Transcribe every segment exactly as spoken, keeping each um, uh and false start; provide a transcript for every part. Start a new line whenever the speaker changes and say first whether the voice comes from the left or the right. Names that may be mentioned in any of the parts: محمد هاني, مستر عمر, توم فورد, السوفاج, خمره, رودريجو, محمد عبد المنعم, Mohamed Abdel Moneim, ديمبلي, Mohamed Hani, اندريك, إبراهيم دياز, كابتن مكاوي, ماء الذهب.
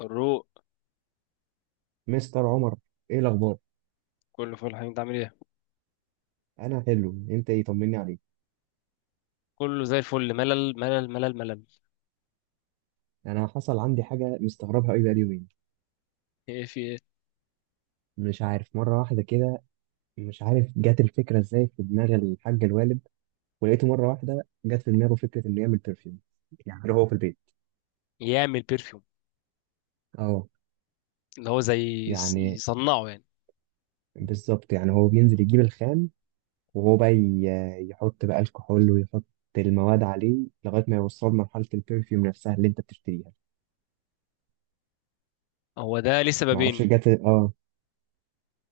left: الروق.
right: مستر عمر، ايه الاخبار؟
left: كله فل الحمد، انت عامل ايه؟
right: انا حلو، انت ايه؟ طمني عليك.
left: كله زي الفل. ملل ملل ملل ملل.
right: انا حصل عندي حاجه مستغربها قوي بقالي يومين.
left: ايه، في ايه؟
right: مش عارف، مره واحده كده مش عارف جت الفكره ازاي في دماغ الحاج الوالد، ولقيته مره واحده جت في دماغه فكره انه يعمل برفيوم، يعني هو في البيت.
left: يعمل بيرفيوم.
right: اه،
left: اللي هو زي يص-
right: يعني
left: يصنعه يعني؟
right: بالظبط، يعني هو بينزل يجيب الخام، وهو بقى ي- يحط بقى الكحول، ويحط المواد عليه لغايه ما يوصل مرحله البرفيوم نفسها اللي انت بتشتريها.
left: هو ده ليه
right: معرفش
left: سببين.
right: جت، اه.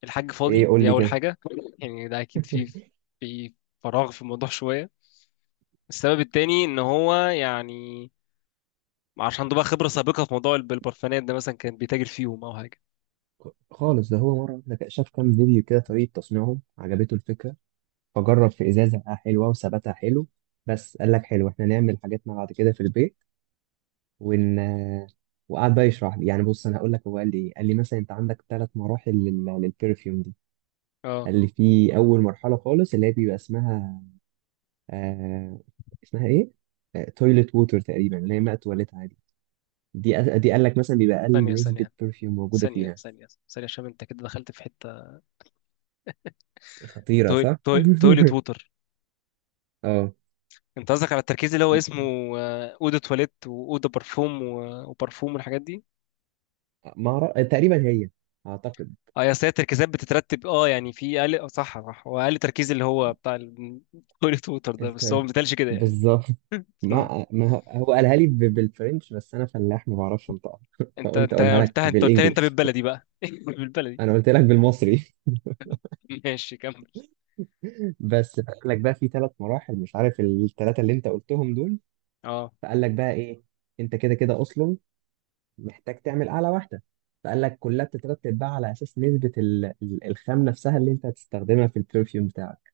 left: الحاج
right: ايه
left: فاضي،
right: قول
left: دي
right: لي
left: اول
right: كده.
left: حاجه. يعني ده اكيد في في فراغ في الموضوع شويه. السبب التاني ان هو يعني عشان عنده بقى خبره سابقه في موضوع الب- البرفانات ده، مثلا كان بيتاجر فيهم او حاجه.
right: خالص، ده هو مرة واحدة كده شاف كام فيديو كده طريقة تصنيعهم، عجبته الفكرة، فجرب في إزازة لقاها حلوة وثباتها حلو. بس قال لك حلو، احنا نعمل حاجاتنا بعد كده في البيت. ون آه، وقعد بقى يشرح لي. يعني بص، أنا هقول لك هو قال لي إيه. قال لي مثلا أنت عندك ثلاث مراحل لل... للبرفيوم دي.
left: اه.
right: قال لي في أول مرحلة خالص اللي هي بيبقى اسمها، آه... اسمها إيه؟ آه... تويلت ووتر تقريبا، اللي هي ماء تواليت عادي. دي أ- دي قال لك مثلا بيبقى
left: ثانيه
right: أقل نسبة
left: ثانيه
right: برفيوم موجودة
left: ثانيه
right: فيها.
left: ثانيه ثانيه، عشان انت كده دخلت في حته.
right: خطيرة، صح؟
left: تويلت، تويلت ووتر.
right: اه.
left: انت قصدك على التركيز اللي هو اسمه آه، اودو تواليت، واودو برفوم و- وبرفوم والحاجات دي.
right: ما أعرف- تقريبا هي، اعتقد.
left: اه يا ساتر، التركيزات بتترتب، اه يعني في اقل، اه، صح صح، هو اقل تركيز اللي هو بتاع التواليت ووتر ده بس هو
right: الت...
left: ما بيتقالش كده يعني.
right: بالظبط. ما ما هو هو قالها لي ب- بالفرنش، بس انا فلاح ما بعرفش انطقها
left: انت
right: فقلت
left: انت
right: اقولها لك
left: قلتها، انت قلت لي انت
right: بالانجلش.
left: بالبلدي بقى بالبلدي.
right: انا قلت لك بالمصري.
left: ماشي، كمل.
right: بس قال لك بقى في ثلاث مراحل، مش عارف الثلاثه اللي انت قلتهم دول.
left: اه،
right: فقال لك بقى ايه، انت كده كده اصلا محتاج تعمل اعلى واحده. فقال لك كلها بتترتب بقى على اساس نسبه ال- ال- الخام نفسها اللي انت هتستخدمها في البرفيوم بتاعك.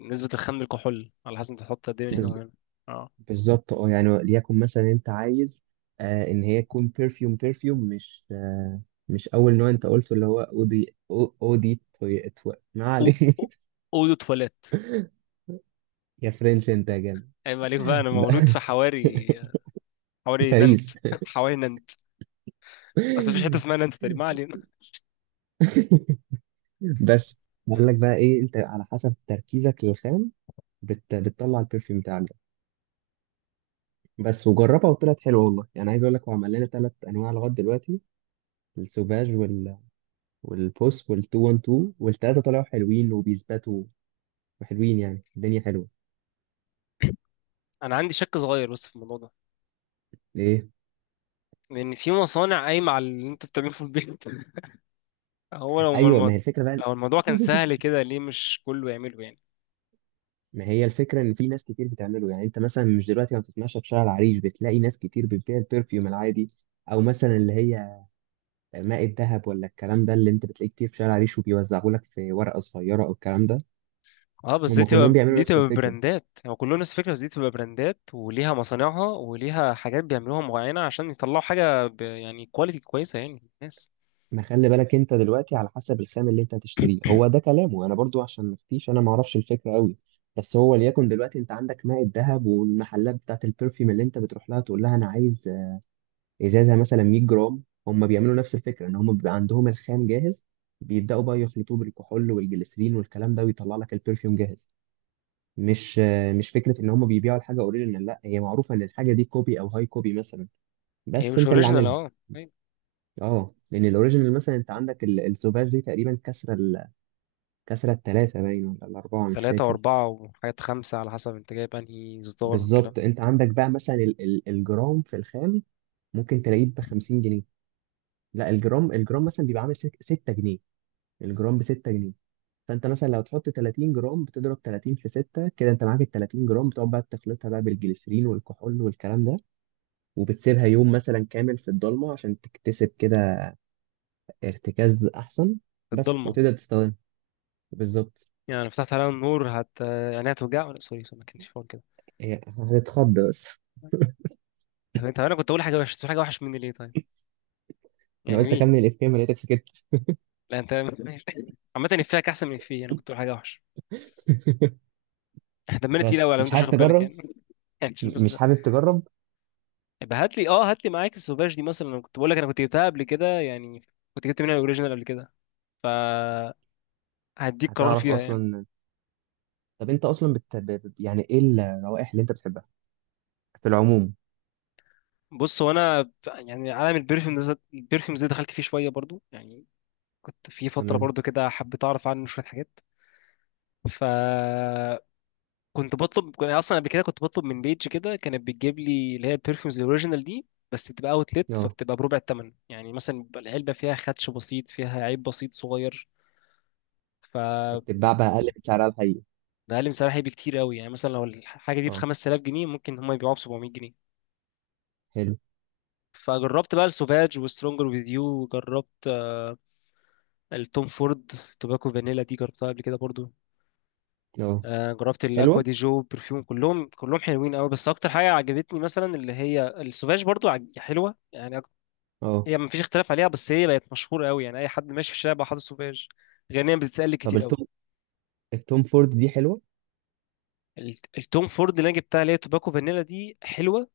left: نسبة الخام للكحول، على حسب انت تحط قد ايه من هنا وهنا. اه.
right: بالظبط. اه يعني ليكن مثلا انت عايز آه ان هي تكون بيرفيوم بيرفيوم، مش آه مش اول نوع انت قلته اللي هو اودي، أو- اودي توي- تو- ما
left: او
right: علينا.
left: او- اودو تواليت.
right: يا فرنش انت يا جامد!
left: عيب عليك بقى، انا مولود في حواري. حواري نانت
right: باريس!
left: حواري نانت. اصل مفيش حته اسمها نانت تقريبا، ما علينا.
right: بس بقول لك بقى ايه، انت على حسب تركيزك للخام بت... بتطلع البرفيوم بتاعك ده بس، وجربها وطلعت حلوه والله. يعني عايز اقول لك هو عمل لنا ثلاث انواع لغايه دلوقتي: السوفاج وال... والبوس وال212، والثلاثه طلعوا حلوين وبيثبتوا وحلوين. يعني الدنيا حلوه.
left: انا عندي شك صغير بس في الموضوع ده.
right: ليه؟
left: لان في مصانع قايمه على اللي انت بتعمله في البيت هو لو
right: ايوه، ما
left: الم-
right: هي الفكره بقى.
left: لو الموضوع كان سهل كده، ليه مش كله يعمله يعني؟
right: ما هي الفكره ان في ناس كتير بتعمله. يعني انت مثلا مش دلوقتي ما بتتمشى في شارع العريش بتلاقي ناس كتير بتبيع البرفيوم العادي، او مثلا اللي هي ماء الذهب ولا الكلام ده اللي انت بتلاقيه كتير في شارع العريش وبيوزعه لك في ورقه صغيره او الكلام ده.
left: اه بس دي
right: هم كلهم
left: تبقى،
right: بيعملوا
left: دي
right: نفس
left: تبقى
right: الفكره.
left: براندات هو يعني كله نفس الفكره، بس دي تبقى براندات وليها مصانعها وليها حاجات بيعملوها معينه، عشان يطلعوا حاجه ب، يعني كواليتي كويسه يعني الناس.
right: ما خلي بالك، انت دلوقتي على حسب الخام اللي انت هتشتريه، هو ده كلامه، انا برضو عشان ما افتيش، انا ما اعرفش الفكره قوي. بس هو ليكن دلوقتي انت عندك ماء الذهب والمحلات بتاعت البرفيوم اللي انت بتروح لها تقول لها انا عايز ازازه مثلا ميه جرام، هم بيعملوا نفس الفكره ان هم بيبقى عندهم الخام جاهز، بيبداوا بقى يخلطوه بالكحول والجليسرين والكلام ده ويطلع لك البرفيوم جاهز. مش آه، مش فكره ان هم بيبيعوا الحاجه اوريجينال، لا، هي معروفه ان الحاجه دي كوبي او هاي كوبي مثلا،
left: هي
right: بس
left: مش
right: انت اللي
left: اوريجينال،
right: عاملها.
left: اه أيوة.
right: اه، لان الاوريجينال مثلا انت عندك ال- السوفاج دي تقريبا كسره ال- كسره الثلاثه باين ولا الاربعه، مش
left: تلاتة
right: فاكر.
left: وأربعة وحاجات خمسة، على حسب أنت جايب أنهي إصدار والكلام.
right: بالظبط، انت عندك بقى مثلا ال- ال- الجرام في الخام ممكن تلاقيه ب خمسين جنيه. لا، الجرام الجرام مثلا بيبقى عامل ست جنيه، الجرام ب ست جنيه. فانت مثلا لو تحط تلاتين جرام، بتضرب تلاتين في ستة، كده انت معاك ال تلاتين جرام، بتقعد بقى تخلطها بقى بالجليسرين والكحول والكلام ده، وبتسيبها يوم مثلا كامل في الضلمه عشان تكتسب كده ارتكاز احسن، بس،
left: الضلمة؟
right: وتقدر تستخدمها. بالظبط.
left: يعني لو فتحت عليها النور هت، يعني هتوجع؟ ولا سوري سوري، ما كانش فاضي.
right: هي هتتخض بس.
left: طب انت انا كنت اقول حاجه وحش، تقول حاجه وحش مني ليه طيب؟
right: انا
left: يعني
right: قلت
left: ليه؟
right: اكمل الافيه، ما لقيتك سكت.
left: لا انت ماشي. عامه افيهك احسن من افيه انا كنت اقول حاجه وحش. احنا دمنا تقيل
right: بس
left: قوي لو
right: مش
left: انت مش
right: حابب
left: واخد بالك
right: تجرب؟
left: يعني يعني مش
right: م-
left: بس.
right: مش حابب تجرب؟
left: يبقى هات لي، اه، هات لي معاك السوفاج دي مثلا، انا كنت بقول لك انا كنت جبتها قبل كده يعني. كنت جبت منها الاوريجينال قبل كده، فهديك قرار
right: هتعرف
left: فيها يعني.
right: اصلا. طب انت اصلا بت... ب- ب- يعني ايه الروائح اللي انت بتحبها في العموم؟
left: بص، هو انا يعني عالم البرفيوم ده، البرفيوم ده دخلت فيه شويه برضو يعني. كنت في فتره
right: تمام.
left: برضو كده حبيت اعرف عنه شويه حاجات. ف، كنت بطلب، كنت اصلا قبل كده كنت بطلب من بيج كده، كانت بتجيب لي اللي هي البرفيومز الاوريجينال دي. بس بتبقى اوتلت،
right: اه.
left: فبتبقى بربع الثمن. يعني مثلا بيبقى العلبه فيها خدش بسيط، فيها عيب بسيط صغير، فبقلل
right: فبتتباع بقى اقل من سعرها الحقيقي.
left: سعرها بكتير قوي. يعني مثلا لو الحاجه دي ب
right: اه،
left: خمس تالاف جنيه، ممكن هم يبيعوها ب سبعمائة جنيه.
right: حلو.
left: فجربت بقى السوفاج وسترونجر وذ يو، جربت آه، التوم فورد. توباكو فانيلا دي جربتها قبل كده برضو.
right: اه.
left: آه، جربت الاكوا
right: حلوه.
left: دي جو برفيوم، كلهم كلهم حلوين قوي. بس اكتر حاجه عجبتني مثلا اللي هي السوفاج، برضو عج- حلوه يعني.
right: اه.
left: هي مفيش اختلاف عليها، بس هي بقت مشهورة قوي، يعني أي حد ماشي في الشارع بقى حاطط سوفيج. غنيا بتتقال
right: طب
left: كتير قوي.
right: التوم التوم فورد دي حلوه؟
left: ال- التوم فورد اللي أنا جبتها اللي هي توباكو فانيلا دي حلوة.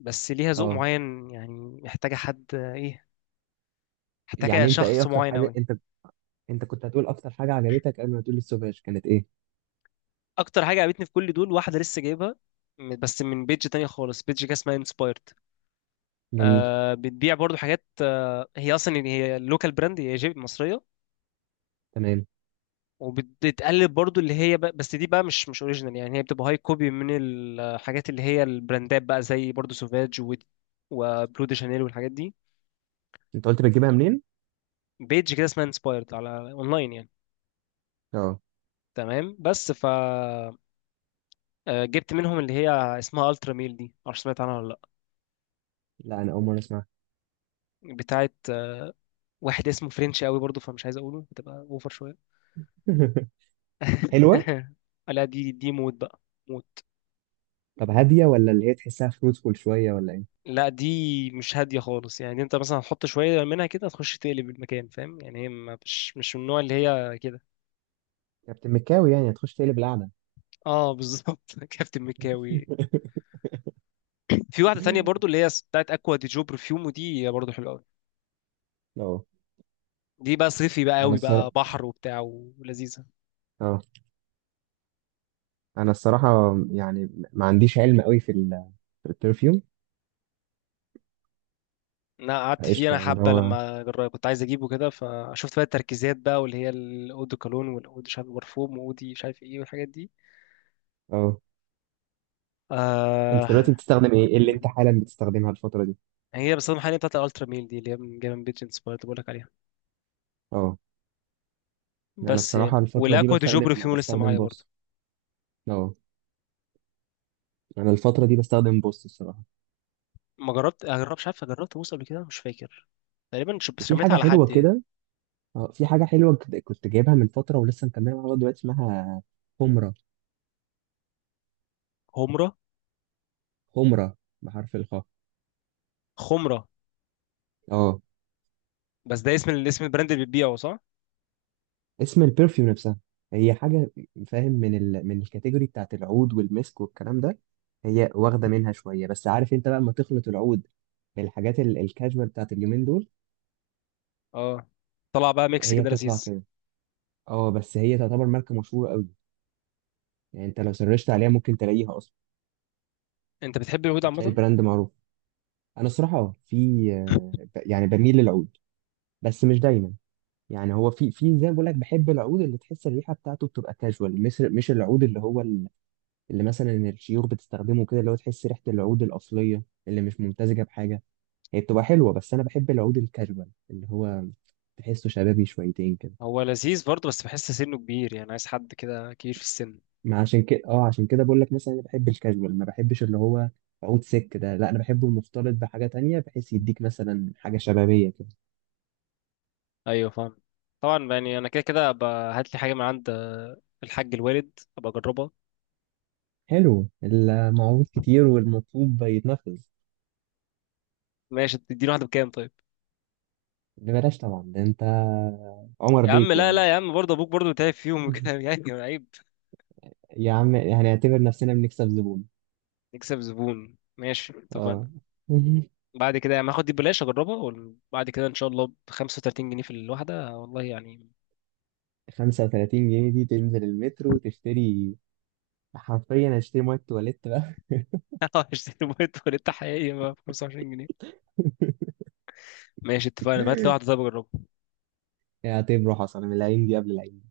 left: بس ليها ذوق
right: اه.
left: معين، يعني محتاجة حد، آه، إيه، محتاجة
right: يعني انت ايه
left: شخص
right: اكتر
left: معين
right: حاجه
left: قوي.
right: انت، انت كنت هتقول اكتر حاجه عجبتك قبل ما تقول السوفاج، كانت ايه؟
left: أكتر حاجة عجبتني في كل دول، واحدة لسه جايبها م- بس من بيج تانية خالص، بيج كده اسمها انسبايرد.
right: جميل.
left: آه، بتبيع برضو حاجات، آه، هي أصلا يعني هي لوكال براند، هي جيب مصرية.
right: تمام.
left: وبتقلد برضو اللي هي بقى، بس دي بقى مش مش اوريجينال، يعني هي بتبقى هاي كوبي من الحاجات اللي هي البراندات بقى، زي برضو سوفاج و، وبلو دي شانيل والحاجات دي.
right: انت قلت بتجيبها منين؟
left: بيج كده اسمها انسبايرد على اونلاين يعني.
right: اه.
left: تمام، بس ف آه، جبت منهم اللي هي اسمها الترا ميل دي، معرفش سمعت عنها ولا.
right: لا انا اول مره اسمعها.
left: لا، بتاعت، آه، واحد اسمه فرنش قوي برضو، فمش عايز اقوله، بتبقى اوفر شويه
right: حلوه.
left: لا دي، دي موت بقى.
right: طب هاديه، ولا اللي هي تحسها فروتفول شويه، ولا ايه؟
left: لا دي مش هاديه خالص. يعني انت مثلا هتحط شويه منها كده، تخش تقلب المكان، فاهم يعني؟ هي ما- مش مش من النوع اللي هي كده.
right: كابتن مكاوي يعني، هتخش تقلب القعده.
left: اه بالظبط كابتن مكاوي. في واحده تانية برضو اللي هي بتاعت اكوا دي جو برفيوم، ودي برضو حلوه قوي.
right: اه.
left: دي بقى صيفي بقى
right: انا
left: قوي
right: الصراحه،
left: بقى، بحر وبتاع ولذيذه.
right: اه، انا الصراحه يعني ما عنديش علم قوي في ال- في البرفيوم.
left: انا قعدت فيه
right: قشطه،
left: انا
right: يعني اللي
left: حبه،
right: هو.
left: لما جر- كنت عايز اجيبه كده، فشفت بقى التركيزات بقى، واللي هي الاو دي كولون، والاو دي مش عارف برفوم، واو دي مش عارف ايه، والحاجات دي.
right: اه. انت
left: آه.
right: دلوقتي بتستخدم ايه؟ إيه اللي انت حالا بتستخدمها الفتره دي؟
left: هي بس المحل بتاعت الالترا ميل دي، اللي هي من جيم بيج انسبايرد، بقول لك عليها.
right: اه. انا
left: بس يعني،
right: الصراحه الفتره دي
left: والاكوا دي جوبري
right: بستخدم،
left: فيهم لسه
right: بستخدم
left: معايا برضه.
right: بوس. اه. انا الفتره دي بستخدم بوس الصراحه.
left: ما جربت اجرب، مش عارف، جربت بوس قبل كده مش فاكر، تقريبا ش- بس
right: وفي
left: شميتها
right: حاجه
left: على
right: حلوه
left: حد يعني.
right: كده، اه، في حاجه حلوه كد- كنت جايبها من فتره ولسه مكمله معايا لغاية دلوقتي، اسمها خمره.
left: خمره.
right: خمره، بحرف الخاء.
left: خمره؟
right: اه.
left: بس ده اسم ال- اسم البراند اللي بتبيعه، صح؟
right: اسم البرفيوم نفسها. هي حاجه، فاهم، من ال... من الكاتيجوري بتاعت العود والمسك والكلام ده، هي واخده منها شويه، بس عارف انت بقى لما تخلط العود بالحاجات ال- الكاجوال بتاعت اليومين دول،
left: اه، طلع بقى ميكس
right: هي
left: كده
right: بتطلع
left: لذيذ.
right: كده. اه، بس هي تعتبر ماركه مشهوره قوي، يعني انت لو سرشت عليها ممكن تلاقيها اصلا،
left: انت بتحب اليهود
right: هتلاقي
left: عامه.
right: البراند معروف. انا الصراحه اه في آه، ب- يعني بميل للعود، بس مش دايما. يعني هو في، في، زي ما بقول لك بحب العود اللي تحس الريحه بتاعته بتبقى كاجوال، مش مش العود اللي هو ال- اللي مثلا الشيوخ بتستخدمه كده، اللي هو تحس ريحه العود الاصليه اللي مش ممتزجه بحاجه، هي بتبقى حلوه، بس انا بحب العود الكاجوال اللي هو تحسه شبابي شويتين كده.
left: هو لذيذ برضه، بس بحس سنه كبير، يعني عايز حد كده كبير في السن.
right: ما عشان كده، اه، عشان كده بقول لك مثلا انا بحب الكاجوال، ما بحبش اللي هو عود سك ده، لا، انا بحبه المختلط بحاجه تانية بحيث يديك مثلا حاجه شبابيه كده.
left: ايوه، فاهم. طبعا يعني انا كده كده، أبقى هات لي حاجه من عند آه، الحاج الوالد ابقى اجربها.
right: حلو، المعروض كتير والمطلوب يتنفذ.
left: ماشي، تديني واحده بكام طيب؟
right: ببلاش طبعا، ده انت عمر
left: يا عم
right: بيك
left: لا
right: يعني.
left: لا يا عم، برضه ابوك برضه تعب فيهم وكده، يعني عيب.
right: يا عم، هنعتبر نفسنا بنكسب زبون.
left: نكسب زبون، ماشي اتفقنا.
right: اه.
left: بعد كده يعني هاخد دي ببلاش اجربها، وبعد كده ان شاء الله ب خمسة وثلاثين جنيه في الواحده، والله يعني.
right: خمسه وتلاتين جنيه دي تنزل المترو تشتري، حرفيا هشتري ميه تواليت بقى.
left: هشتري موبايل تواليت حقيقي ب خمسة وعشرين جنيه. ماشي اتفقنا، بهات لي واحده طيب اجربها.
right: اعتبره حصل، من العين دي قبل العين.